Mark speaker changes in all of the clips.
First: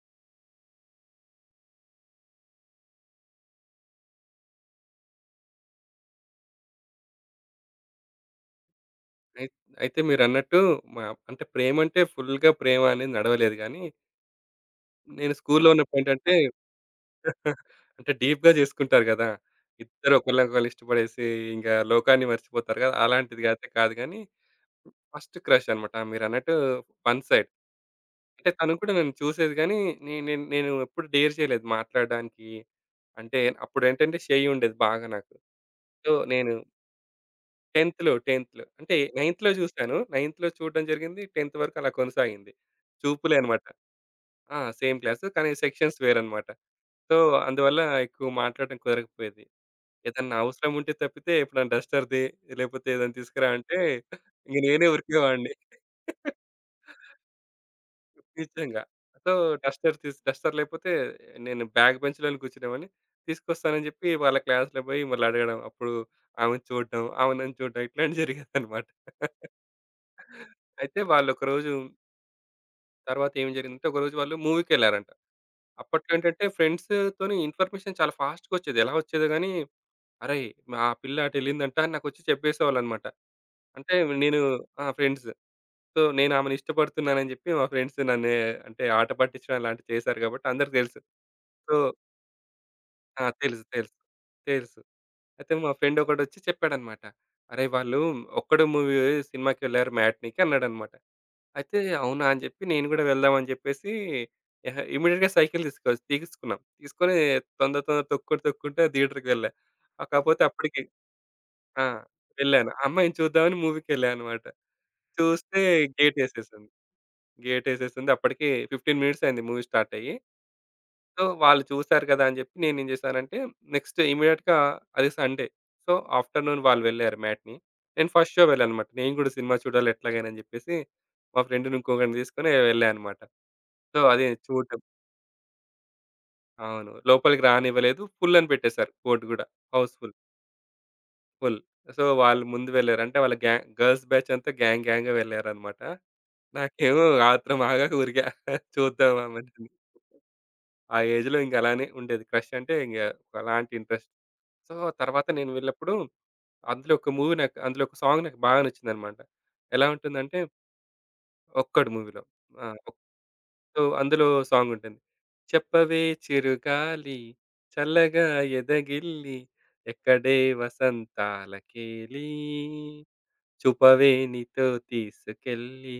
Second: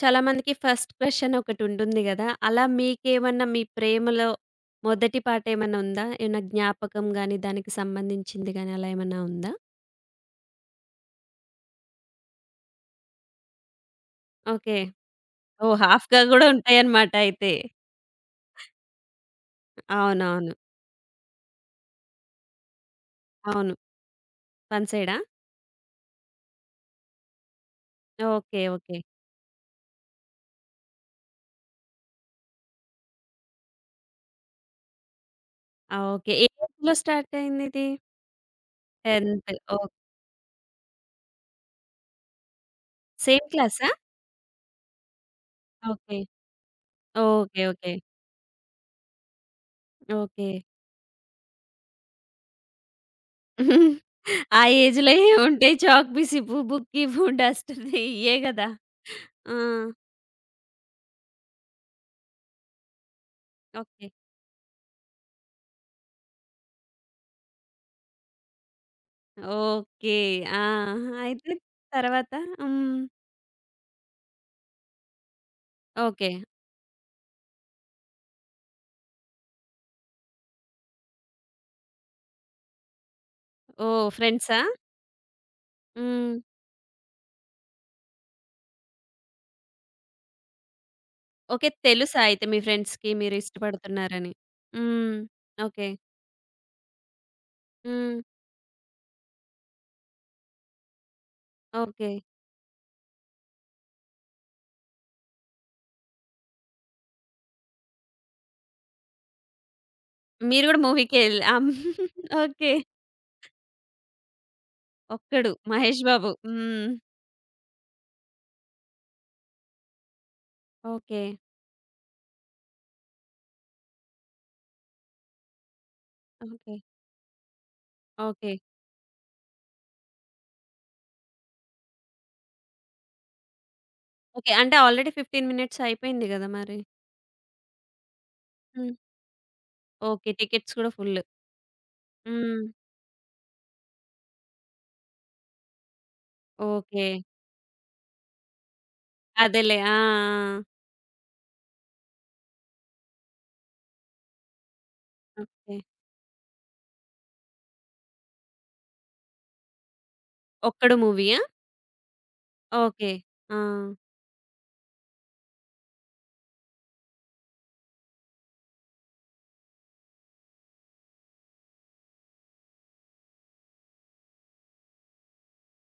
Speaker 1: చాలామందికి first crush అని ఒకటుంటుంది గదా! అలా మీకేమన్నా మీ ప్రేమలో మొదటి పాట ఏమన్నా ఉందా? ఏమన్నా జ్ఞాపకం గాని, దానికి సంబంధించింది గాని అలా ఏమన్నా
Speaker 2: అయి
Speaker 1: ఉందా?
Speaker 2: అయితే మీరన్నట్టు మా అంటే ప్రేమంటే ఫుల్‌గా ప్రేమ అనేది నడవలేదు గానీ,
Speaker 1: ఓకే.
Speaker 2: నేను స్కూల్‌లో
Speaker 1: ఓహ్! హాఫ్‌గా
Speaker 2: ఉన్నప్పుడేంటంటే
Speaker 1: గూడా ఉంటాయన్నమాట అయితే.
Speaker 2: అంటే డీప్‌గా చేసుకుంటారు గదా! ఇద్దరు
Speaker 1: అవునవును.
Speaker 2: ఒకళ్ళనొకళ్ళు ఇష్టపడేసి ఇంగ లోకాన్ని మర్చిపోతారు గదా! అలాంటిది అయితే
Speaker 1: అవును.
Speaker 2: కాదు గానీ,
Speaker 1: వన్ సైడా?
Speaker 2: ఫస్ట్ క్రష్ అన్నమాట. మీరన్నట్టు వన్ సైడ్. అంటే
Speaker 1: ఓకే.
Speaker 2: తను కూడా
Speaker 1: ఓకే.
Speaker 2: నన్ను చూసేది గానీ, నే నేను నేను ఎప్పుడు డేర్ చేయలేదు మాట్లాడడానికి. అంటే అప్పుడేంటంటే షై ఉండేది బాగా నాకు.
Speaker 1: ఆ!
Speaker 2: So,
Speaker 1: okay. ఏ
Speaker 2: నేను
Speaker 1: ఏజ్‌లో స్టార్ట్ అయిందిది?
Speaker 2: 10థ్‌లో. అంటే 9థ్‌లో
Speaker 1: 10థ్. ఓహ్!
Speaker 2: చూసాను. 9థ్‌లో చూడడం జరిగింది. 10థ్ వరకు అలా కొనసాగింది. చూపులే
Speaker 1: సేమ్
Speaker 2: అన్నమాట.
Speaker 1: క్లాసా?
Speaker 2: ఆ! సేమ్ క్లాస్ కానీ సెక్షన్స్
Speaker 1: ఓకే.
Speaker 2: వేరన్నమాట. So,
Speaker 1: okay.
Speaker 2: అందువల్ల
Speaker 1: ఓకే.
Speaker 2: ఎక్కువ మాట్లాడడం కుదరకపోయేది. ఏదన్నా
Speaker 1: ఓకే.
Speaker 2: అవసరం ఉంటే తప్పితే ఎప్పుడన్నా డస్టర్‌ది లేకపోతే ఏదైనా తీసుకురా అంటే ఇంక
Speaker 1: ఆ
Speaker 2: నేనే
Speaker 1: ఏజ్‌లో
Speaker 2: ఉరికేవాడిని.
Speaker 1: ఏముంటాయి చాక్, పీస్, బుక్, బుక్కి, డస్టర్ ఇయ్యే గదా!
Speaker 2: నిజంగా. సో,
Speaker 1: ఆ!
Speaker 2: డస్టర్ లేకపోతే నేను బ్యాక్ బెంచ్‌లోనే కూర్చునేవాడిని. తీసుకొస్తానని
Speaker 1: ఓకే.
Speaker 2: చెప్పి వాళ్ళ క్లాస్‌లో పోయి మళ్ళీ అడగడం. అప్పుడు ఆమెను చూడడం, ఆమె నన్ను చూడడం ఇట్లాంటివి జరిగేదన్నమాట.
Speaker 1: ఓకే. ఆ!
Speaker 2: అయితే
Speaker 1: అయితే
Speaker 2: వాళ్ళొకరోజు
Speaker 1: తర్వాత? హ్మ్.
Speaker 2: తర్వాత ఏం జరిగిందంటే, ఒకరోజు వాళ్ళు మూవీకెళ్లారంట. అప్పట్లో
Speaker 1: ఓకే.
Speaker 2: ఏంటంటే ఫ్రెండ్స్‌తోని ఇన్ఫర్మేషన్ చాలా ఫాస్ట్‌గొచ్చేది. ఎలా వచ్చేదో గానీ, "అరేయ్! మా పిల్ల అటెళ్ళిందంట" అని నాకొచ్చి చెప్పేసేవాళ్ళనమాట. అంటే
Speaker 1: ఓహ్!
Speaker 2: నేను
Speaker 1: ఫ్రెండ్సా?
Speaker 2: ఆ! ఫ్రెండ్స్. సో,
Speaker 1: హ్మ్.
Speaker 2: నేనామెని ఇష్టపడుతున్నానని జెప్పి మా ఫ్రెండ్స్ నన్ను అంటే ఆట పట్టించడం అలాంటివి చేశారు గాబట్టి అందరికి తెలుసు.
Speaker 1: ఓకే.
Speaker 2: సో
Speaker 1: తెలుసా అయితే మీ ఫ్రెండ్స్‌కి
Speaker 2: ఆ! తెలుసు. తెలుసు.
Speaker 1: మీరిష్టపడుతున్నారని?
Speaker 2: తెలుసు.
Speaker 1: హ్మ్.
Speaker 2: అయితే మా
Speaker 1: ఓకే.
Speaker 2: ఫ్రెండ్ ఒకడొచ్చి చెప్పాడనమాట. "అరేయ్! వాళ్ళు
Speaker 1: హ్మ్.
Speaker 2: 'ఒక్కడు' సినిమాకెళ్లారు మ్యాట్నీకి" అన్నాడనమాట. అయితే
Speaker 1: ఓకే.
Speaker 2: అవునా అని చెప్పి నేను గూడా వెళ్దాం అని చెప్పేసి ఎహా! ఇమ్మీడియేట్‌గా సైకిల్ తీసుకో తీసుకున్నాం. తీసుకొని తొందర తొందర తొక్కుకుంటూ తొక్కుకుంటూ థియేటర్‌కి వెళ్ళా. కాపోతే
Speaker 1: మీరు గూడా
Speaker 2: అప్పటికి
Speaker 1: మూవీకెళ్ళి ఆ!
Speaker 2: ఆ! వెళ్ళాను.
Speaker 1: ఓకే.
Speaker 2: అమ్మాయిని చూద్దామని మూవీకెళ్ళా అనమాట.
Speaker 1: ఒక్కడు
Speaker 2: చూస్తే
Speaker 1: 'మహేష్ బాబు.'
Speaker 2: గేటేసేసింది.
Speaker 1: హ్మ్.
Speaker 2: గేటేసేసింది. అప్పటికి 15 మినిట్స్ అయింది మూవీ స్టార్ట్ అయ్యి.
Speaker 1: ఓకే.
Speaker 2: సో, వాళ్ళు చూసారు కదా! అని చెప్పి నేనేం చేశానంటే నెక్స్ట్ ఇమ్మీడియేట్‌గా అది సండే. So, afternoon
Speaker 1: okay.
Speaker 2: వాళ్ళు వెళ్ళారు మ్యాట్‌ని. నేను ఫస్ట్ షో
Speaker 1: ఓకే.
Speaker 2: వెళ్ళాననమాట. నేను గూడా సినిమా చూడాలి ఎట్లాగైనా అని చెప్పేసి మా ఫ్రెండ్‌ని ఇంకొకడిని తీసుకొని వెళ్ళా అనమాట. సో, అదే
Speaker 1: ఓకే. అంటే
Speaker 2: చూడటం.
Speaker 1: ఆల్రెడీ 15 మినిట్స్ అయిపోయింది గదా! మరి.
Speaker 2: అవును. లోపలికి రానివ్వలేదు. ఫుల్ అని పెట్టేశారు
Speaker 1: హ్మ్.
Speaker 2: బోర్డ్ గూడా. House full,
Speaker 1: okay. టికెట్స్ కూడా ఫుల్.
Speaker 2: ఫుల్. ఫుల్. సో, వాళ్ళు
Speaker 1: హ్మ్.
Speaker 2: ముందు వెళ్లారు. అంటే వాళ్ళ గ్యాంగ్ గర్ల్స్ బ్యాచ్ అంతా గ్యాంగ్ గ్యాంగ్‌గా వెళ్లారన్నమాట. నాకేమో
Speaker 1: ఓకే.
Speaker 2: ఆత్రం ఆగాక ఊరికా చూద్దాం ఆమెని.
Speaker 1: అదేలే. ఆ! ఆ!
Speaker 2: ఆ ఏజ్‌లో ఇంక అలానే ఉండేది. క్రష్ అంటే ఇంగ ఒకలాంటి ఇంట్రెస్ట్. సో, తర్వాత
Speaker 1: ఆ!
Speaker 2: నేను
Speaker 1: ఓకే.
Speaker 2: వెళ్ళినప్పుడు అందులో ఒక సాంగ్ నాకు బాగా నచ్చిందన్నమాట. ఎలా ఉంటుందంటే
Speaker 1: 'ఒక్కడు' మూవీయా?
Speaker 2: 'ఒక్కడు' మూవీలో. ఆ!
Speaker 1: ఓకే. ఆ!
Speaker 2: సో, అందులో సాంగుంటుంది. చెప్పవే చిరుగాలి చల్లగా ఎదగిల్లి ఎక్కడే వసంతాలకేలి చూపవే నీతో తీసుకెళ్ళి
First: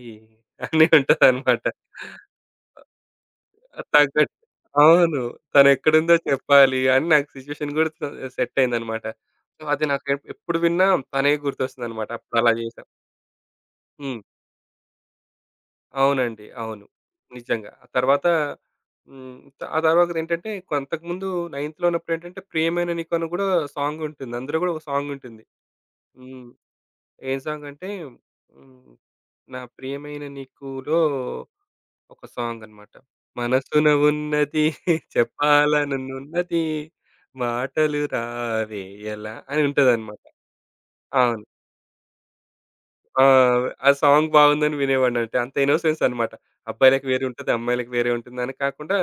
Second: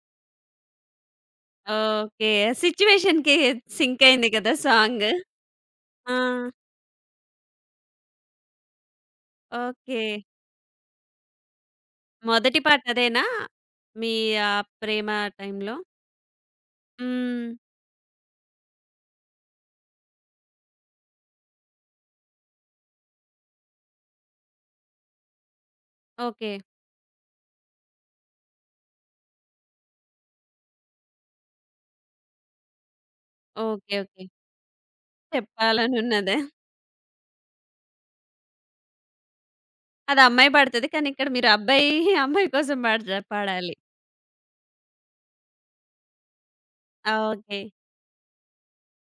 Speaker 2: అని ఉంటదనమాట.
Speaker 1: ఓకే. సిట్యుయేషన్‌కి సింక్ అయింది
Speaker 2: తగ్గట్టు
Speaker 1: కదా! సాంగ్.
Speaker 2: అవును. తనెక్కడుందో
Speaker 1: ఆ!
Speaker 2: చెప్పాలి అని నాకు సిచ్యుయేషన్ గూడా సెట్ అయిందనమాట. సో, అది
Speaker 1: ఓకే.
Speaker 2: నాకు ఎప్పుడు విన్నా తనే గుర్తొస్తుందనమాట. అప్పుడలా
Speaker 1: మొదటి పాట
Speaker 2: జేశా.
Speaker 1: అదేనా? మీ
Speaker 2: హ్మ్.
Speaker 1: ఆహ్, ప్రేమ టైంలో?
Speaker 2: అవునండి. అవును.
Speaker 1: హ్మ్.
Speaker 2: నిజంగా. ఆ తర్వాత హ్మ్. ఆ తర్వాతదేంటంటే కొ అంతకుముందు నైన్త్‌లో ఉన్నప్పుడేంటంటే 'ప్రియమైన నీకు' అని గూడా సాంగుంటుంది. అందులో గూడా ఒక సాంగుంటుంది. హ్మ్.
Speaker 1: ఓకే.
Speaker 2: ఏం సాంగంటే హ్మ్. 'నా ప్రియమైన నీకు'లో ఒక సాంగనమాట. మనసున
Speaker 1: ఓకే. ఓకే.
Speaker 2: ఉన్నది
Speaker 1: చెప్పాలనున్నదా?
Speaker 2: చెప్పాలననున్నది మాటలు రావేయలా అని
Speaker 1: అది
Speaker 2: ఉంటదనమాట.
Speaker 1: అమ్మాయి పాడుతది. కానీ ఇక్కడ
Speaker 2: అవును.
Speaker 1: మీరు అబ్బాయి, అమ్మాయి కోసం పాడత
Speaker 2: ఆ!
Speaker 1: పాడాలి.
Speaker 2: ఆ సాంగ్ బాగుందని వినేవాడిని. అంటే అంత ఇన్నోసెన్స్ అన్నమాట. అబ్బాయిలకి
Speaker 1: ఆ!
Speaker 2: వేరే ఉంటది.
Speaker 1: ఓకే.
Speaker 2: అమ్మాయిలకి వేరే ఉంటుందని కాకుండా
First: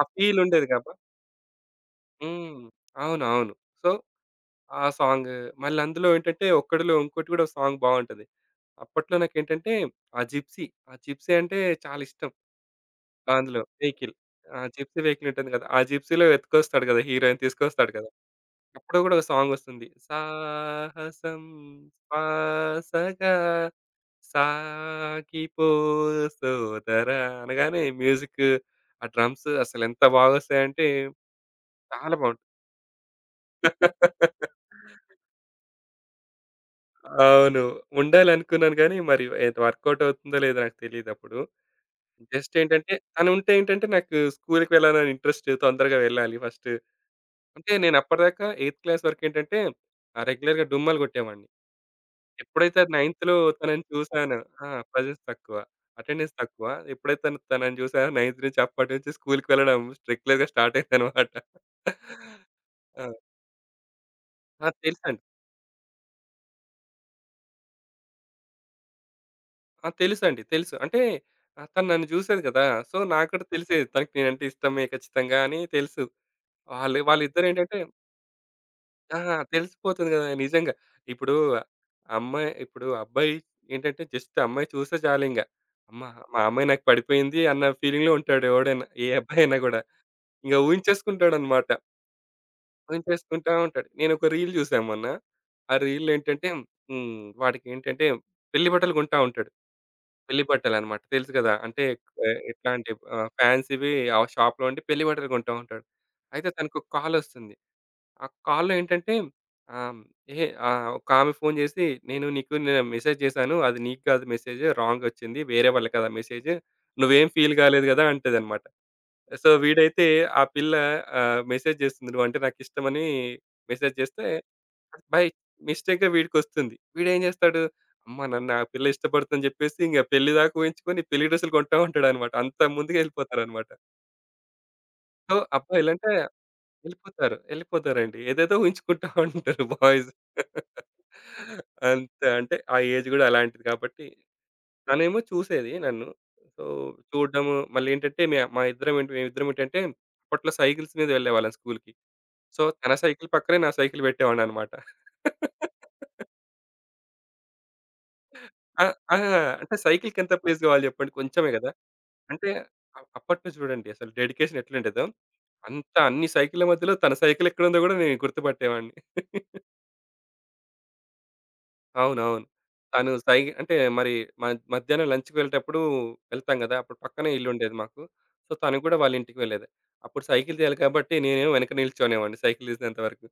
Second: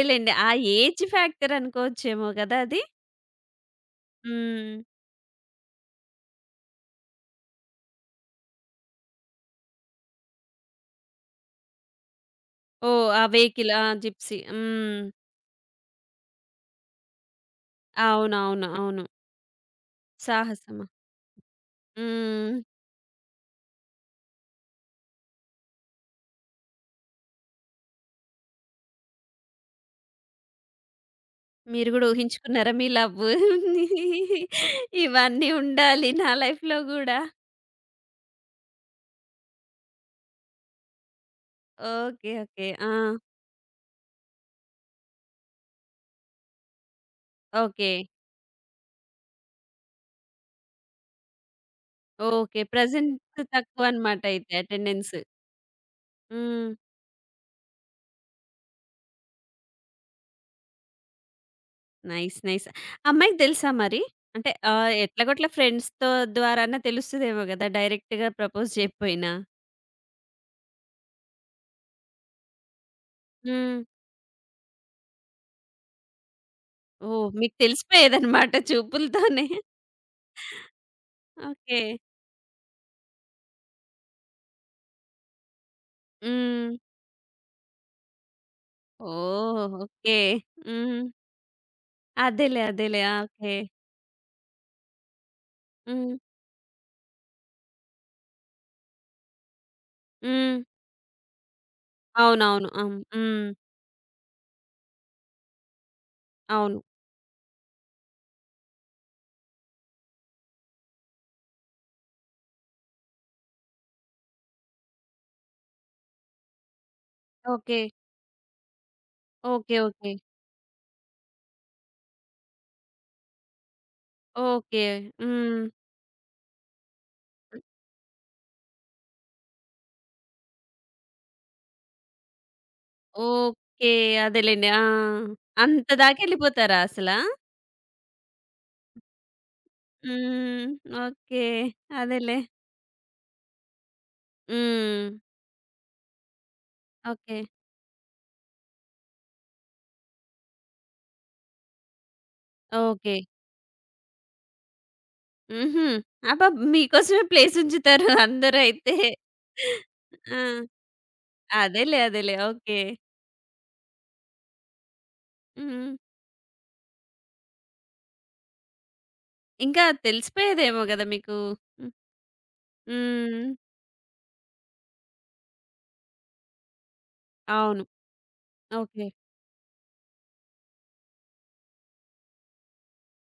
Speaker 2: ఆ ఫీల్
Speaker 1: ఆ
Speaker 2: ఉండేది కాబ
Speaker 1: ఏజ్ ఫ్యాక్టర్ అనుకోవచ్చేమో కదా
Speaker 2: హ్మ్.
Speaker 1: అది?
Speaker 2: అవును. అవును. సో,
Speaker 1: హ్మ్.
Speaker 2: ఆ సాంగ్ మళ్ళీ అందులో ఏంటంటే ఒక్కడులో ఇంకోటి కూడా సాంగ్ బాగుంటది. అప్పట్లో నాకేంటంటే ఆ జిప్సీ, ఆ జిప్సీ అంటే చాలా ఇష్టం.
Speaker 1: ఓహ్! ఆ!
Speaker 2: అందులో
Speaker 1: 'వేకిలా' ఆ!
Speaker 2: వెహికల్.
Speaker 1: 'జిప్సీ'
Speaker 2: ఆ! జిప్సీ
Speaker 1: హ్మ్.
Speaker 2: వెహికల్ ఉంటుంది కదా! ఆ జిప్సీలో ఎత్తుకొస్తాడు కదా! హీరోయిన్ తీసుకొస్తాడు కదా!
Speaker 1: అవునవును.
Speaker 2: అప్పుడు
Speaker 1: అవును.
Speaker 2: గూడా ఒక సాంగొస్తుంది.
Speaker 1: 'సాహసమా'.
Speaker 2: సాహసం
Speaker 1: హ్మ్.
Speaker 2: శ్వాసగా సాగిపో సోదరా అనగానే మ్యూజిక్, ఆ డ్రమ్స్ అసలెంత బాగొస్తాయంటే
Speaker 1: మీరు గూడా
Speaker 2: చాలా బావుంటుంది.
Speaker 1: ఊహించుకున్నారా మీ లవ్వు ఇవన్నీ ఉండాలి నా లైఫ్‌లో గూడా?
Speaker 2: అవును. ఉండాలనుకున్నాను గానీ, మరి అది వర్కౌట్ అవుతుందో లేదో నాకు తెలీదప్పుడు.
Speaker 1: ఓకే.
Speaker 2: Just
Speaker 1: okay. ఆ!
Speaker 2: ఏంటంటే తనుంటే ఏంటంటే నాకు స్కూల్‌కి వెళ్ళాలని ఇంట్రెస్ట్ తొందరగా వెళ్ళాలి ఫస్ట్. అంటే
Speaker 1: ఓకే.
Speaker 2: నేను అప్పటిదాకా ఎయిత్ క్లాస్ వరకేంటంటే రెగ్యులర్‌గా డుమ్మలు కొట్టేవాడిని.
Speaker 1: ఓకే.
Speaker 2: ఎప్పుడైతే
Speaker 1: ప్రెజెన్స్
Speaker 2: 9థ్‌లో తనని
Speaker 1: తక్కువనమాట
Speaker 2: చూసానో
Speaker 1: అయితే
Speaker 2: ఆ!
Speaker 1: అటెండెన్స్.
Speaker 2: ప్రెజెన్స్ తక్కువ. అటెండెన్స్ తక్కువ.
Speaker 1: హ్మ్.
Speaker 2: ఎప్పుడైతే తనని చూసానో 9థ్ నుంచి అప్పటి నుంచి స్కూల్‌కి వెళ్ళడం రెగ్యులర్‌గా స్టార్ట్ అయిందనమాట.
Speaker 1: నైస్. నైస్.
Speaker 2: ఆ!
Speaker 1: అమ్మాయికి తెలుసా మరి? అంటే
Speaker 2: ఆ!
Speaker 1: ఆహ్,
Speaker 2: తెలుసండి.
Speaker 1: ఎట్లాగొట్లా ఫ్రెండ్స్‌తో ద్వారానా తెలుస్తదేమో గదా! డైరెక్ట్‌గా ప్రపోజ్ చేయకపోయినా.
Speaker 2: ఆ! తెలుసండి. తెలుసు. అంటే తను నన్ను చూసేది కదా! సో, నాకు కూడా
Speaker 1: హ్మ్.
Speaker 2: తెలిసేది తనకి నేనంటే ఇష్టమే ఖచ్చితంగా అని తెలుసు.
Speaker 1: ఓహ్! మీకు
Speaker 2: వాళ్ళిద్దరేంటంటే
Speaker 1: తెలిసిపోయేదనమాట
Speaker 2: ఆహా!
Speaker 1: చూపులతోనే.
Speaker 2: తెలిసిపోతుంది గదా! నిజంగా. ఇప్పుడు
Speaker 1: ఓకే.
Speaker 2: అమ్మాయి ఇప్పుడు అబ్బాయి ఏంటంటే జస్ట్ అమ్మాయి చూస్తే చాలింక. అమ్మ మా అమ్మాయి
Speaker 1: హ్మ్.
Speaker 2: నాకు పడిపోయింది అన్న ఫీలింగ్‌లో ఉంటాడు ఎవడైనా. ఏ అబ్బాయి అయినా
Speaker 1: ఓహ్!
Speaker 2: గూడా.
Speaker 1: ఓకే.
Speaker 2: ఇంక
Speaker 1: హ్మ్.
Speaker 2: ఊహించేసుకుంటాడనమాట.
Speaker 1: అదేలే. అదేలే. ఆ!
Speaker 2: ఊహించేసుకుంటా
Speaker 1: ఓకే.
Speaker 2: ఉంటాడు. నేనొక రీల్ జూసాను మొన్న. ఆ రీల్‌లో
Speaker 1: హ్మ్.
Speaker 2: ఏంటంటే హ్మ్. వాడికేంటంటే పెళ్లి బట్టలు కొంటా ఉంటాడు. పెళ్లి
Speaker 1: హ్మ్.
Speaker 2: బట్టలనమాట. తెలుసు గదా! అంటే
Speaker 1: అవునవును. అం
Speaker 2: ఎట్లాంటి
Speaker 1: హ్మ్.
Speaker 2: ఫ్యాన్సీవి ఆ షాప్‌లో ఉండి పెళ్లి బట్టలు కొంటా ఉంటాడు. అయితే
Speaker 1: అవును.
Speaker 2: తనకొక కాలొస్తుంది. ఆ కాల్‌లో ఏంటంటే ఆహ్, ఒక ఆమె ఫోన్ చేసి, "నేను నీకు మెసేజ్ చేశాను. అది నీకు కాదు మెసేజ్. రాంగ్ వచ్చింది. వేరే వాళ్ళకి కదా మెసేజ్. నువ్వేం ఫీల్
Speaker 1: ఓకే.
Speaker 2: కాలేదు కదా" అంటదనమాట. So,
Speaker 1: okay.
Speaker 2: వీడైతే
Speaker 1: ఓకే.
Speaker 2: ఆ పిల్ల మెసేజ్ చేస్తుంది. "నువ్వంటే నాకిష్టమని" మెసేజ్ చేస్తే
Speaker 1: ఓకే.
Speaker 2: బై
Speaker 1: హ్మ్.
Speaker 2: మిస్టేక్‌గా వీడికొస్తుంది. వీడేం చేస్తాడు? అమ్మ! నన్ను ఆ పిల్ల ఇష్టపడుతుందని చెప్పేసి ఇంక పెళ్లి దాకా ఊహించుకొని పెళ్లి డ్రెస్సులు కొంటా ఉంటాడనమాట. అంత ముందుకెళ్ళిపోతారనమాట.
Speaker 1: ఓకే. అదేలెండి. ఆ!
Speaker 2: సో,
Speaker 1: అంత
Speaker 2: అబ్బాయిలంటే
Speaker 1: దాకెళ్ళిపోతారా అసలా?
Speaker 2: వెళ్ళిపోతారు. వెళ్ళిపోతారండి. ఏదేదో ఊహించుకుంటా ఉంటారు బాయ్స్.
Speaker 1: హ్మ్. ఓకే.
Speaker 2: అంతే.
Speaker 1: అదేలే.
Speaker 2: అంటే ఆ ఏజ్ గూడా అలాంటిది కాబట్టి,
Speaker 1: హ్మ్.
Speaker 2: తనేమో చూసేది నన్ను. So,
Speaker 1: okay.
Speaker 2: చూడడము మళ్ళేంటంటే మే మా ఇద్దరం ఏంటి మేమిద్దరం ఏంటంటే అప్పట్లో సైకిల్స్ మీద వెళ్ళేవాళ్ళం స్కూల్‌కి. సో, తన
Speaker 1: ఓకే.
Speaker 2: సైకిల్ పక్కనే నా సైకిల్ పెట్టేవాడిననమాట.
Speaker 1: హుహు. అబ్బా! మీకోసమే ప్లేస్ ఉంచుతారు అందరూ
Speaker 2: ఆ!
Speaker 1: అయితే.
Speaker 2: ఆ! అంటే సైకిల్‌కెంత
Speaker 1: ఆ!
Speaker 2: ప్లేస్ గావాలి చెప్పండి? కొంచెమే గదా!
Speaker 1: అదేలే. అదేలే.
Speaker 2: అంటే
Speaker 1: ఓకే.
Speaker 2: అప్పట్లో చూడండి అసలు డెడికేషన్ ఎట్లుండేదో,
Speaker 1: హ్మ్.
Speaker 2: అన్ని సైకిల్ల మధ్యలో తన సైకిల్ ఎక్కడుందో గూడా నేను గుర్తుపట్టేవాడిని.
Speaker 1: ఇంకా తెలిసిపోయేదేమో గదా మీకు.
Speaker 2: అవునవును. తను సైగ
Speaker 1: హ్మ్.
Speaker 2: అంటే మరి మ మధ్యాహ్నం లంచ్‌కి వెళ్ళేటప్పుడు వెళ్తాం గదా! అప్పుడు పక్కనే ఇల్లుండేది
Speaker 1: అవును.
Speaker 2: మాకు. సో, తను గూడా
Speaker 1: ఓకే.
Speaker 2: వాళ్ళ ఇంటికి వెళ్ళేది. అప్పుడు సైకిల్ తీయాలి కాబట్టి నేనేమో వెనక నిల్చోనేవాడిని సైకిల్ తీసేంత వరకు.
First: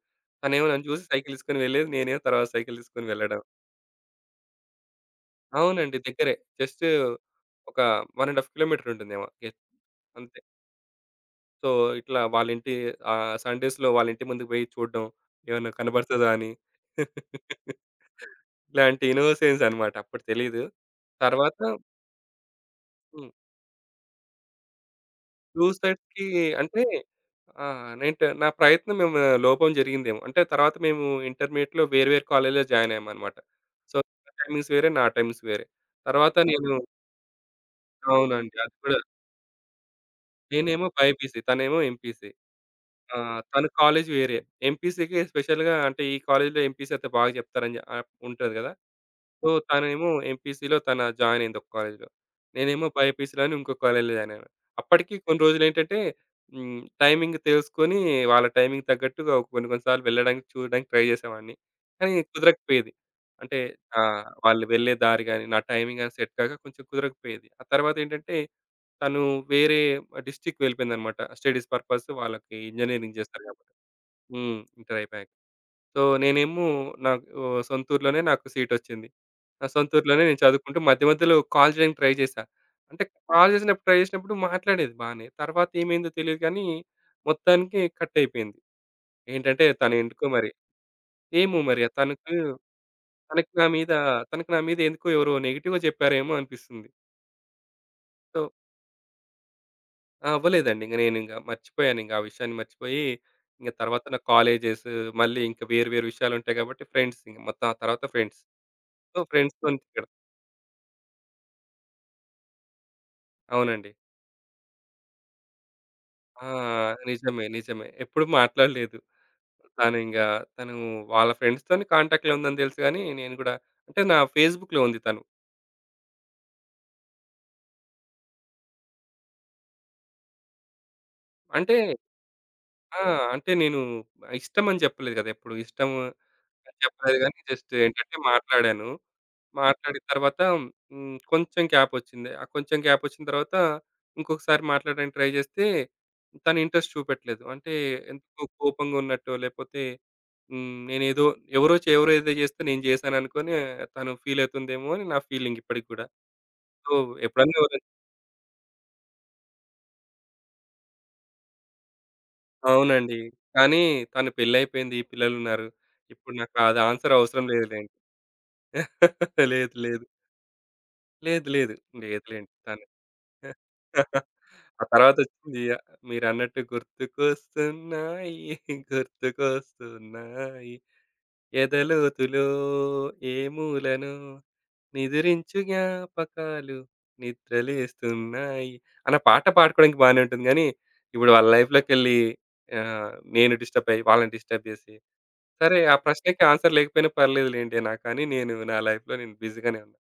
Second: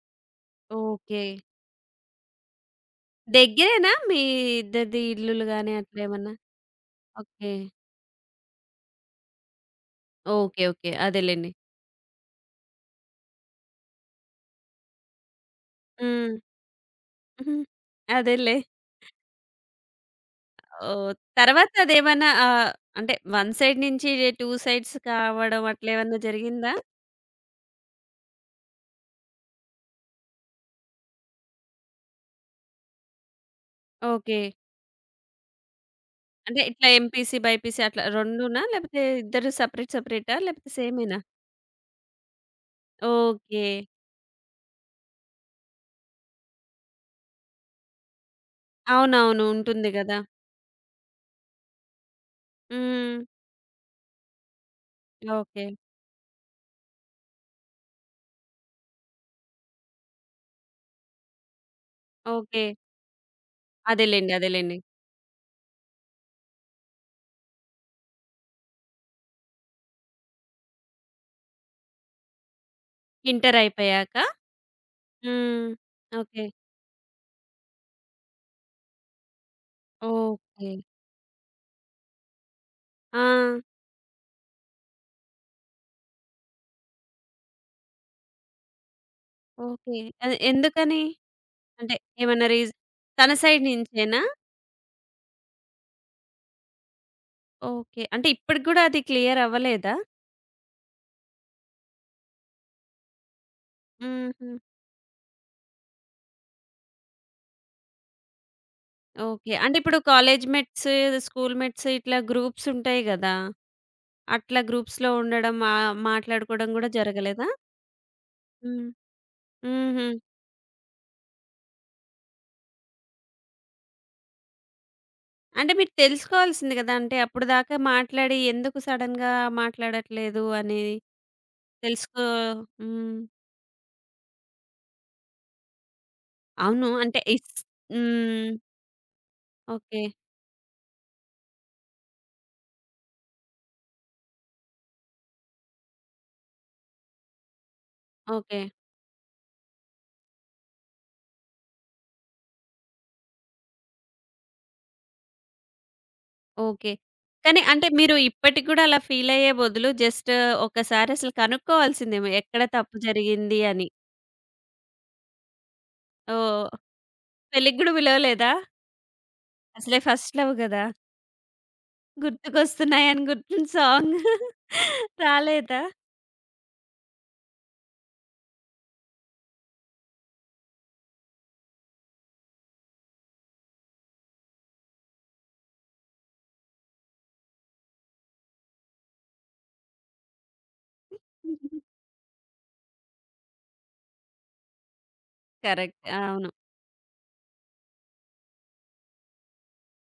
Speaker 2: తనేమో నన్ను చూసి
Speaker 1: ఓకే.
Speaker 2: సైకిల్ తీసుకొని వెళ్ళేది. నేనేమో తర్వాత సైకిల్ తీసుకొని వెళ్ళడం.
Speaker 1: దగ్గరేనా మీ ఇద్దరిది ఇల్లులు గాని
Speaker 2: అవునండి.
Speaker 1: అట్లేమన్నా?
Speaker 2: దగ్గరే. Just
Speaker 1: okay.
Speaker 2: ఒక 1 ½ కిలోమీటర్ ఉంటుందేమో. అంతే.
Speaker 1: ఓకే. ఓకే. అదేలెండి.
Speaker 2: సో, ఇట్లా వాళ్ళింటి సండేస్‌లో వాళ్ళింటి ముందుకు పోయి చూడడం, ఏమన్నా కనబడుతదా
Speaker 1: హ్మ్.
Speaker 2: అని.
Speaker 1: హుహు. అదేలే.
Speaker 2: ఇలాంటి ఇన్నోసెన్స్ అన్నమాట. అప్పుడు తెలీదు.
Speaker 1: ఓహ్!
Speaker 2: తర్వాత
Speaker 1: తర్వాత అదేమన్నా ఆహ్, అంటే
Speaker 2: హ్మ్.
Speaker 1: వన్ సైడ్ నుంచి 2 సైడ్స్ కావడం
Speaker 2: టూ
Speaker 1: అట్లేమన్నా
Speaker 2: సైడ్స్‌కి
Speaker 1: జరిగిందా?
Speaker 2: అంటే ఆహ్, నేంట నా ప్రయత్నం ఏమో లోపం జరిగిందేమో. అంటే తర్వాత మేము ఇంటర్మీడియేట్‌లో వేరు వేరు కాలేజ్‌లో జాయిన్ అయ్యామన్నమాట. సో, తన
Speaker 1: ఓకే.
Speaker 2: టైమింగ్స్ వేరే, నా టైమింగ్స్ వేరే. తర్వాత
Speaker 1: అంటే
Speaker 2: నేను
Speaker 1: ఇట్లా ఎంపీసీ, బైపీసీ అట్లా
Speaker 2: అవునండి.
Speaker 1: 2నా?
Speaker 2: అది కూడా
Speaker 1: లేపోతే ఇద్దరు సెపరేట్ సెపరేటా? లేపోతే
Speaker 2: నేనేమో
Speaker 1: సేమేనా?
Speaker 2: బైపీసీ, తనేమో ఎంపీసీ. ఆ! తన
Speaker 1: ఓకే.
Speaker 2: కాలేజ్ వేరే. ఎంపీసీకి స్పెషల్‌గా అంటే ఈ కాలేజ్‌లో ఎంపీసీ అయితే బాగా చెప్తారని ఉంటది గదా!
Speaker 1: అవునవును.
Speaker 2: సో,
Speaker 1: ఉంటుంది
Speaker 2: తనేమో
Speaker 1: గదా!
Speaker 2: ఎంపీసీలో తన జాయిన్ అయింది ఒక కాలేజ్‌లో. నేనేమో
Speaker 1: హ్మ్.
Speaker 2: బైపీసీలో అని ఇంకో కాలేజ్‌లో జాయిన్ అయ్యాను. అప్పటికి కొన్ని
Speaker 1: ఓకే.
Speaker 2: రోజులేంటంటే హ్మ్. టైమింగ్ తెలుసుకొని వాళ్ళ టైమింగ్ తగ్గట్టుగా కొన్ని కొన్ని సార్లు వెళ్ళడానికి చూడడానికి ట్రై చేసేవాడిని. కానీ
Speaker 1: ఓకే.
Speaker 2: కుదరకపోయేది. అంటే
Speaker 1: అదేలెండి.
Speaker 2: వాళ్ళు
Speaker 1: అదేలెండి.
Speaker 2: వెళ్ళే దారి గాని, నా టైమింగ్ గాని సెట్ కాక కొంచెం కుదరకపోయేది. ఆ తర్వాతేంటంటే తను వేరే డిస్ట్రిక్ట్ వెళ్ళిపోయిందనమాట. స్టడీస్ పర్పస్ వాళ్ళకి ఇంజినీరింగ్ చేస్తారు
Speaker 1: ఇంటర్
Speaker 2: కాబట్టి.
Speaker 1: అయిపోయాక.
Speaker 2: హ్మ్. ఇంటర్ అయిపోయాక.
Speaker 1: హ్మ్.
Speaker 2: So,
Speaker 1: okay.
Speaker 2: నేనేమో నాకు సొంత ఊర్లోనే నాకు సీటొచ్చింది. నా సొంత ఊర్లోనే నేను
Speaker 1: ఓకే.
Speaker 2: చదువుకుంటూ మధ్య మధ్యలో కాల్ చేయడానికి ట్రై చేశా. అంటే
Speaker 1: ఆ!
Speaker 2: కాల్ చేసినప్పుడు ట్రై చేసినప్పుడు మాట్లాడేది బానే. తర్వాత ఏమైందో తెలీదు కానీ మొత్తానికి కట్ అయిపోయింది. ఏంటంటే తను
Speaker 1: ఓకే.
Speaker 2: ఎందుకో
Speaker 1: అది
Speaker 2: మరి
Speaker 1: ఎందుకని?
Speaker 2: ఏమో మరి
Speaker 1: అంటే
Speaker 2: తనకు
Speaker 1: ఏమన్నా రీజన్ తన
Speaker 2: తనకి
Speaker 1: సైడ్
Speaker 2: నా మీద
Speaker 1: నుంచేనా?
Speaker 2: తనకి నా మీద ఎందుకో ఎవరో నెగెటివ్‌గా చెప్పారేమో అనిపిస్తుంది.
Speaker 1: ఓకే. అంటే
Speaker 2: సో,
Speaker 1: ఇప్పటికి గూడా అది క్లియర్ అవ్వలేదా?
Speaker 2: ఆ! అవ్వలేదండి. ఇంక నేనింక మర్చిపోయాను. ఇంక ఆ విషయాన్ని మర్చిపోయి ఇంక తర్వాత నా
Speaker 1: హుహు.
Speaker 2: కాలేజెస్ మళ్ళీ ఇంకా వేరు వేరు విషయాలుంటాయి కాబట్టి ఫ్రెండ్స్ ఇంక మొత్తం ఆ తర్వాత ఫ్రెండ్స్. So,
Speaker 1: okay. అంటే
Speaker 2: ఫ్రెండ్స్‌తోని
Speaker 1: ఇప్పుడు కాలేజ్ మేట్స్, స్కూల్ మేట్స్ ఇట్లా గ్రూప్స్ ఉంటాయి గదా!
Speaker 2: అవునండి.
Speaker 1: అట్లా గ్రూప్స్‌లో ఉండడం మా
Speaker 2: ఆ!
Speaker 1: మాట్లాడుకోవడం గూడా
Speaker 2: నిజమే.
Speaker 1: జరగలేదా?
Speaker 2: నిజమే. ఎప్పుడు
Speaker 1: హ్మ్.
Speaker 2: మాట్లాడలేదు.
Speaker 1: హుహు.
Speaker 2: తనింగా తను వాళ్ళ ఫ్రెండ్స్‌తోని కాంటాక్ట్‌లో ఉందని తెలుసు గానీ, నేను గూడా అంటే నా ఫేస్‌బుక్‌లో ఉంది తను.
Speaker 1: అంటే మీరు తెలుసుకోవాల్సింది గదా! అంటే అప్పటిదాకా మాట్లాడి ఎందుకు సడెన్‌గా మాట్లాడట్లేదు అని
Speaker 2: అంటే
Speaker 1: తెలుసుకో
Speaker 2: ఆ!
Speaker 1: హ్మ్.
Speaker 2: అంటే నేను ఇష్టమని చెప్పలేదు గదా! ఎప్పుడు. ఇష్టం అని
Speaker 1: అవును.
Speaker 2: చెప్పలేదు
Speaker 1: అంటే
Speaker 2: గానీ, జస్ట్ ఏంటంటే
Speaker 1: హ్మ్.
Speaker 2: మాట్లాడాను.
Speaker 1: ఓకే.
Speaker 2: మాట్లాడిన తర్వాత హ్మ్, కొంచెం గ్యాపొచ్చింది. ఆ కొంచెం గ్యాపొచ్చిన తర్వాత ఇంకొకసారి మాట్లాడడానికి ట్రై జేస్తే తను ఇంట్రెస్ట్ చూపెట్టలేదు. అంటే ఎందుకో
Speaker 1: ఓకే.
Speaker 2: కోపంగా ఉన్నట్టో లేపోతే హ్మ్, నేనేదో ఎవరో ఏదో చేస్తే నేను జేశాననుకోని తను ఫీలవుతుందేమో అని నా ఫీలింగ్ ఇప్పటికి గూడా. So,
Speaker 1: okay.
Speaker 2: ఎప్పుడన్నా
Speaker 1: కానీ
Speaker 2: ఎవరైనా
Speaker 1: అంటే మీరు ఇప్పటికి గూడా అలా ఫీలయ్యే బదులు జస్ట్ ఒకసారి అసలు కనుక్కోవాల్సిందేమో ఎక్కడ తప్పు
Speaker 2: అవునండి.
Speaker 1: జరిగింది
Speaker 2: కానీ
Speaker 1: అని.
Speaker 2: తను పెళ్లయిపోయింది. పిల్లలున్నారు. ఇప్పుడు నాకు
Speaker 1: ఓహ్!
Speaker 2: అది ఆన్సర్ అవసరం
Speaker 1: పెళ్ళికి
Speaker 2: లేదులెండి.
Speaker 1: గూడా పిలవలేదా?
Speaker 2: లేదు.
Speaker 1: అసలే
Speaker 2: లేదు.
Speaker 1: ఫస్ట్ లవ్ గదా!
Speaker 2: లేదు. లేదు. లేదులెండి. తను
Speaker 1: గుర్తుకొస్తున్నాయని గుర్తున్న సాంగ్
Speaker 2: ఆ తర్వాతొచ్చింది
Speaker 1: రాలేదా?
Speaker 2: మీరన్నట్టు గుర్తుకొస్తున్నాయి, గుర్తుకొస్తున్నాయి ఎదలోతులో ఏ మూలనో నిదురించు జ్ఞాపకాలు నిద్రలేస్తున్నాయి. అన్న పాట పాడుకోవడానికి బానే ఉంటుంది గానీ, ఇప్పుడు వాళ్ళ లైఫ్‌లోకెళ్ళి నేను డిస్టర్బ్ అయ్యి, వాళ్ళని డిస్టర్బ్ జేసి, సరే ఆ
Speaker 1: కరెక్ట్.
Speaker 2: ప్రశ్నకి
Speaker 1: అవును.
Speaker 2: ఆన్సర్ లేకపోయినా పర్లేదులెండి నాకు కానీ, నేను నా లైఫ్‌లో నేను బిజీగానే ఉన్నా.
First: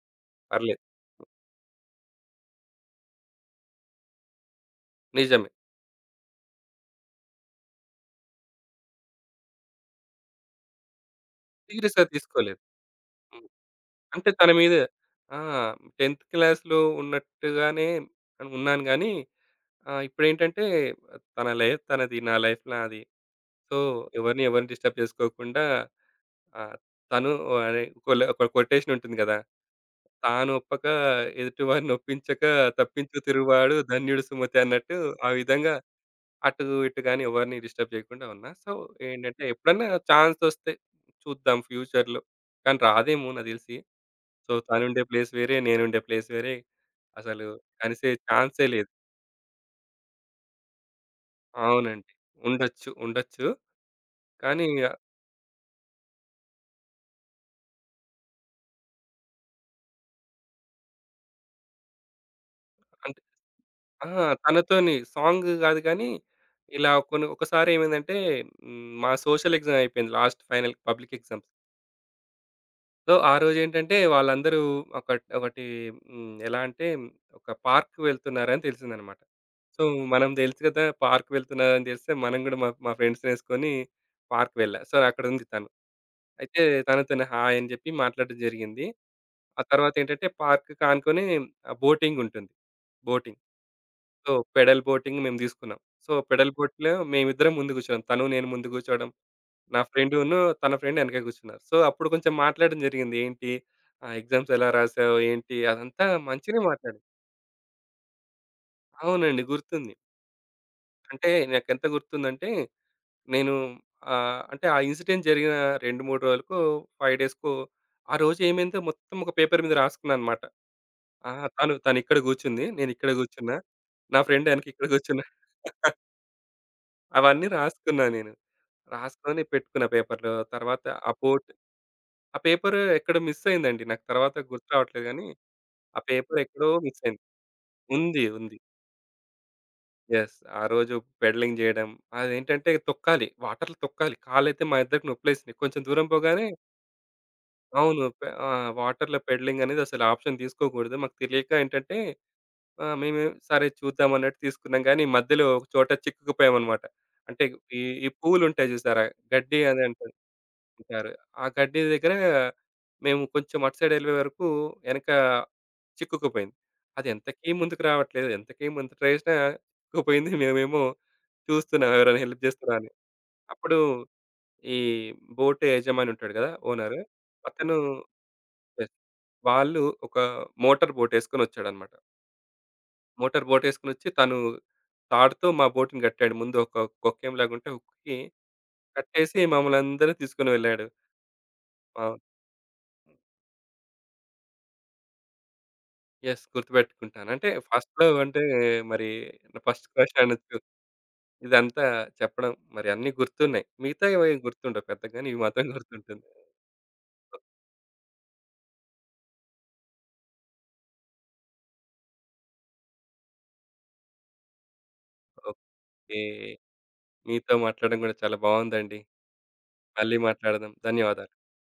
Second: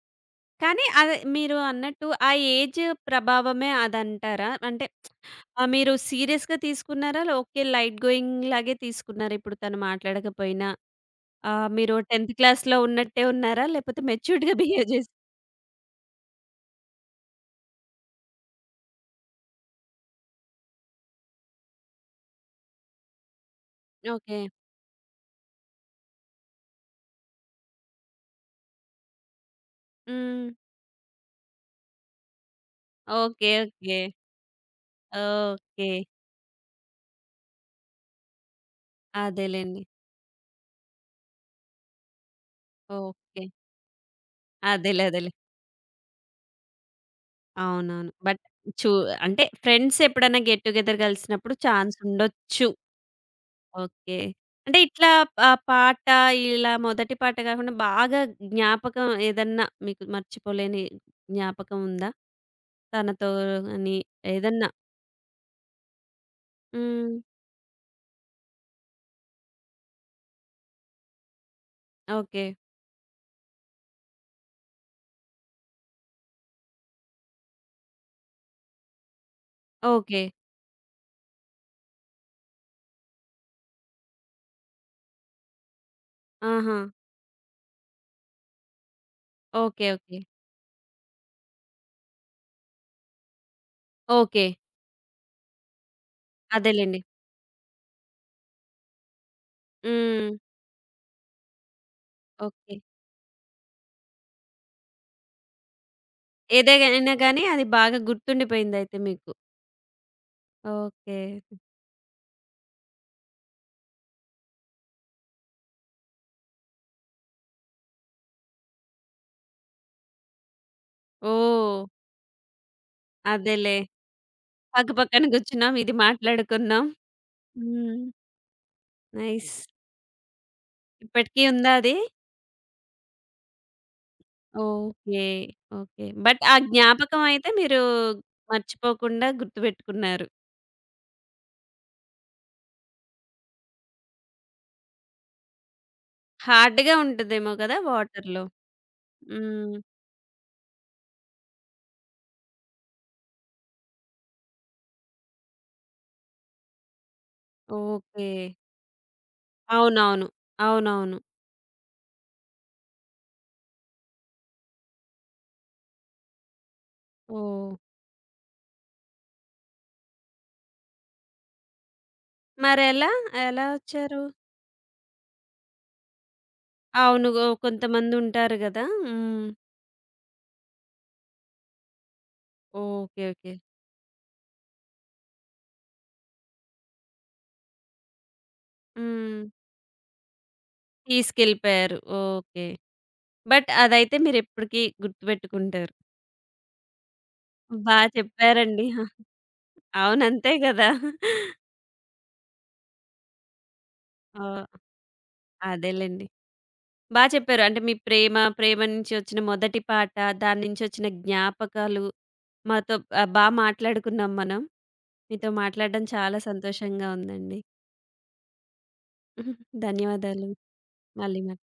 Speaker 2: పర్లేదు.
Speaker 1: కానీ అదే మీరు అన్నట్టు ఆ ఏజ్ ప్రభావమే అదంటారా? అంటే
Speaker 2: నిజమే.
Speaker 1: ఆహ్, మీరు సీరియస్‌గా తీసుకున్నారా? ఓకే. లైట్ గోయింగ్ లాగే తీసుకున్నారా ఇప్పుడు తను మాట్లాడకపోయినా? ఆ! మీరు
Speaker 2: సీరియస్‌గా
Speaker 1: 10థ్
Speaker 2: తీసుకోలేదు.
Speaker 1: క్లాస్‌లో ఉన్నట్టే ఉన్నారా? లేపోతే
Speaker 2: అంటే తన
Speaker 1: మెచ్యూర్డ్‌గా
Speaker 2: మీద
Speaker 1: బిహేవ్ చేసి
Speaker 2: ఆ! 10థ్ క్లాస్‌లో ఉన్నట్టుగానే ఉన్నాను గానీ, ఇప్పుడేంటంటే తన లైఫ్ తనది. నా లైఫ్ నాది. So,
Speaker 1: okay.
Speaker 2: ఎవరిని ఎవరిని డిస్టర్బ్ చేసుకోకుండా ఆహ్, తను అదే ఒక కొటేషన్ ఉంటుంది గదా!
Speaker 1: హ్మ్.
Speaker 2: తానొప్పక ఎదుటివారిని ఒప్పించక తప్పించు
Speaker 1: ఓకే.
Speaker 2: తిరుగువాడు
Speaker 1: ఓకే.
Speaker 2: ధన్యుడు సుమతి అన్నట్టు ఆ విధంగా
Speaker 1: ఓకే.
Speaker 2: అటు ఇటు గాని ఎవరిని డిస్టర్బ్ చేయకుండా ఉన్నా. సో, ఏంటంటే
Speaker 1: అదేలెండి.
Speaker 2: ఎప్పుడన్నా ఛాన్స్ ఒస్తే చూద్దాం ఫ్యూచర్‌లో. కానీ రాదేమో
Speaker 1: ఓకే.
Speaker 2: నాకు దెలిసి. సో, తనుండే
Speaker 1: అదేలే. అదేలే.
Speaker 2: ప్లేస్ వేరే, నేనుండే ప్లేస్ వేరే. అసలు కలిసే
Speaker 1: అవునవును. బట్
Speaker 2: ఛాన్సే లేదు.
Speaker 1: చూ అంటే ఫ్రెండ్స్ ఎప్పుడైనా గెట్ టుగెదర్ కలిసినప్పుడు ఛాన్స్
Speaker 2: అవునండి.
Speaker 1: ఉండొచ్చు.
Speaker 2: ఉండొచ్చు. ఉండొచ్చు.
Speaker 1: ఓకే.
Speaker 2: కానీ
Speaker 1: అంటే ఇట్లా ఆహ్, పాట ఇలా మొదటి పాట కాకుండా బాగా జ్ఞాపకం ఏదన్నా మీకు మర్చిపోలేని జ్ఞాపకం ఉందా?
Speaker 2: అంటే
Speaker 1: తనతో అని
Speaker 2: ఆ!
Speaker 1: ఏదన్నా?
Speaker 2: తనతోని సాంగ్ గాదు గానీ, ఇలా
Speaker 1: హ్మ్.
Speaker 2: కొన్ని ఒకసారి ఏమైందంటే హ్మ్, మా సోషల్ ఎగ్జామ్ అయిపోయింది. Last final public exams.
Speaker 1: Okay.
Speaker 2: So, ఆ రోజేంటంటే వాళ్ళందరూ ఒకటి హ్మ్, ఎలా అంటే ఒక పార్క్ వెళ్తున్నారని తెలిసిందనమాట. So,
Speaker 1: okay.
Speaker 2: మనం తెలుసు కదా! పార్క్ వెళ్తున్నారని తెలిస్తే మనం గూడా మా మా ఫ్రెండ్స్‌నేసుకొని పార్క్ వెళ్ళా. సో, అక్కడుంది తను. అయితే
Speaker 1: ఆహా!
Speaker 2: తనతోనే హాయ్ అని చెప్పి మాట్లాడడం జరిగింది. ఆ
Speaker 1: ఓకే. ఓకే.
Speaker 2: తర్వాతేంటంటే పార్క్‌కి ఆనుకొని బోటింగ్ ఉంటుంది. Boating. So,
Speaker 1: okay.
Speaker 2: Pedal boating మేము తీసుకున్నాం. సో, పెడల్ బోట్‌లో
Speaker 1: అదేలెండి.
Speaker 2: మేమిద్దరం ముందు కూర్చున్నాం. తను నేను ముందు కూర్చోవడం. నా
Speaker 1: హ్మ్.
Speaker 2: ఫ్రెండును తన ఫ్రెండ్ ఎనక కూర్చున్నారు. సో, అప్పుడు కొంచెం
Speaker 1: ఓకే.
Speaker 2: మాట్లాడడం జరిగింది. ఏంటి? ఎగ్జామ్స్ ఎలా రాసావు? ఏంటి? అదంతా మంచిగానే మాట్లాడాం.
Speaker 1: ఏదేగైనా గానీ అది బాగా గుర్తుండిపోయిందయితే మీకు.
Speaker 2: అవునండి. గుర్తుంది.
Speaker 1: ఓకే.
Speaker 2: అంటే నాకెంత గుర్తుందంటే నేను అంటే ఆ ఇన్సిడెంట్ జరిగిన 2, 3 రోజులకో, 5 డేస్‌కో ఆ రోజు ఏమైందో మొత్తం ఒక పేపర్ మీద రాసుకున్నా అనమాట. ఆహా!
Speaker 1: ఓహ్!
Speaker 2: తనిక్కడ కూర్చుంది. నేనిక్కడ కూర్చున్నా.
Speaker 1: అదేలే.
Speaker 2: నా ఫ్రెండ్ ఎనక ఇక్కడ
Speaker 1: పక్క పక్కన
Speaker 2: కూర్చున్నా.
Speaker 1: కూర్చున్నాం. ఇది మాట్లాడుకున్నాం.
Speaker 2: అవన్నీ
Speaker 1: హ్మ్.
Speaker 2: రాసుకున్నా నేను. రాసుకొని
Speaker 1: నైస్.
Speaker 2: పెట్టుకున్న పేపర్‌లో. తర్వాత ఆ
Speaker 1: ఇప్పటికి
Speaker 2: బోర్డ్
Speaker 1: ఉందా అది?
Speaker 2: ఆ పేపర్ ఎక్కడో మిస్ అయిందండి. నాకు తర్వాత గుర్తు రావట్లేదు
Speaker 1: ఓకే.
Speaker 2: గానీ, ఆ
Speaker 1: ఓకే.
Speaker 2: పేపర్
Speaker 1: బట్ ఆ
Speaker 2: ఎక్కడో మిస్
Speaker 1: జ్ఞాపకం
Speaker 2: అయింది.
Speaker 1: అయితే మీరు
Speaker 2: ఉంది. ఉంది.
Speaker 1: మర్చిపోకుండా గుర్తుపెట్టుకున్నారు.
Speaker 2: యెస్. ఆ రోజు పెడలింగ్ చేయడం అదేంటంటే తొక్కాలి. వాటర్‌లో తొక్కాలి. కాళ్ళైతే మా ఇద్దరికి నొప్పులేసినాయి. కొంచెం దూరం పోగానే
Speaker 1: హార్డ్‌గా ఉంటదేమో కదా!
Speaker 2: అవును.
Speaker 1: వాటర్‌లో.
Speaker 2: వాటర్‌లో పెడలింగ్
Speaker 1: హ్మ్.
Speaker 2: అనేది అసలు ఆప్షన్ తీసుకోకూడదు. మాకు తెలియక ఏంటంటే మేము సరే చూద్దాం అన్నట్టు తీసుకున్నాం గానీ, మధ్యలో ఒక చోట చిక్కుకుపోయామన్నమాట. అంటే ఈ ఈ
Speaker 1: ఓకే.
Speaker 2: పూలుంటాయి చూసారా? గడ్డి అని అంటారు.
Speaker 1: అవునవును.
Speaker 2: అంటారు.
Speaker 1: అవునవును.
Speaker 2: ఆ గడ్డి దగ్గర మేము కొంచెం అటు సైడ్ ఎళ్ళే వరకు ఎనక చిక్కుకుపోయింది. అది ఎంతకీ
Speaker 1: ఓహ్!
Speaker 2: ముందుకు రావట్లేదు. ఎంతకీ ముందు ట్రై చేసినా చిక్కుకుపోయింది. మేమేమో చూస్తున్నాం ఎవరైనా హెల్ప్ చేస్తారా అని.
Speaker 1: మరెలా? ఎలా
Speaker 2: అప్పుడు
Speaker 1: వచ్చారు?
Speaker 2: ఈ బోట్ యజమాని ఉంటాడు కదా! ఓనరు.
Speaker 1: అవును.
Speaker 2: అతను
Speaker 1: కొంతమందుంటారు గదా!
Speaker 2: యెస్.
Speaker 1: హ్మ్.
Speaker 2: వాళ్ళు ఒక మోటార్ బోటేసుకొని వచ్చాడనమాట.
Speaker 1: ఓకే.
Speaker 2: Motor
Speaker 1: okay.
Speaker 2: బోటేసుకొనొచ్చి తను తాడుతో మా బోట్‌ని కట్టాడు. ముందు ఒక కొక్కెంలాగుంటే హుక్‌కి కట్టేసి
Speaker 1: హ్మ్.
Speaker 2: మమ్మల్నందరిని తీసుకొని వెళ్ళాడు.
Speaker 1: తీసుకెళ్ళిపోయారు.
Speaker 2: అవును.
Speaker 1: ఓకే. బట్ అదైతే మీరెప్పటికి గుర్తుపెట్టుకుంటారు.
Speaker 2: యెస్. గుర్తుపెట్టుకుంటాను. అంటే ఫస్ట్
Speaker 1: బా
Speaker 2: లవ్ అంటే
Speaker 1: చెప్పారండి.
Speaker 2: మరి ఫస్ట్ క్రష్
Speaker 1: అవును. అంతే
Speaker 2: అనొచ్చు.
Speaker 1: గదా!
Speaker 2: ఇదంతా చెప్పడం మరి అన్నీ గుర్తున్నాయి. మిగతావి
Speaker 1: ఓహ్!
Speaker 2: గుర్తుండవు పెద్దగా గాని ఇవి మాత్రం
Speaker 1: అదేలెండి.
Speaker 2: గుర్తుంటుంది.
Speaker 1: బా చెప్పారు. అంటే మీ ప్రేమ, ప్రేమ నుంచి వచ్చిన మొదటి పాట, దాని నుంచి వచ్చిన జ్ఞాపకాలు మాతో ఆహ్, బా మాట్లాడుకున్నాం మనం. మీతో మాట్లాడడం
Speaker 2: ఓకే.
Speaker 1: చాలా సంతోషంగా
Speaker 2: మీతో
Speaker 1: ఉందండి.
Speaker 2: మాట్లాడడం కూడా చాలా బావుందండి. మళ్ళీ
Speaker 1: ధన్యవాదాలు.
Speaker 2: మాట్లాడదాం. ధన్యవాదాలు.
Speaker 1: మళ్ళీ మాట్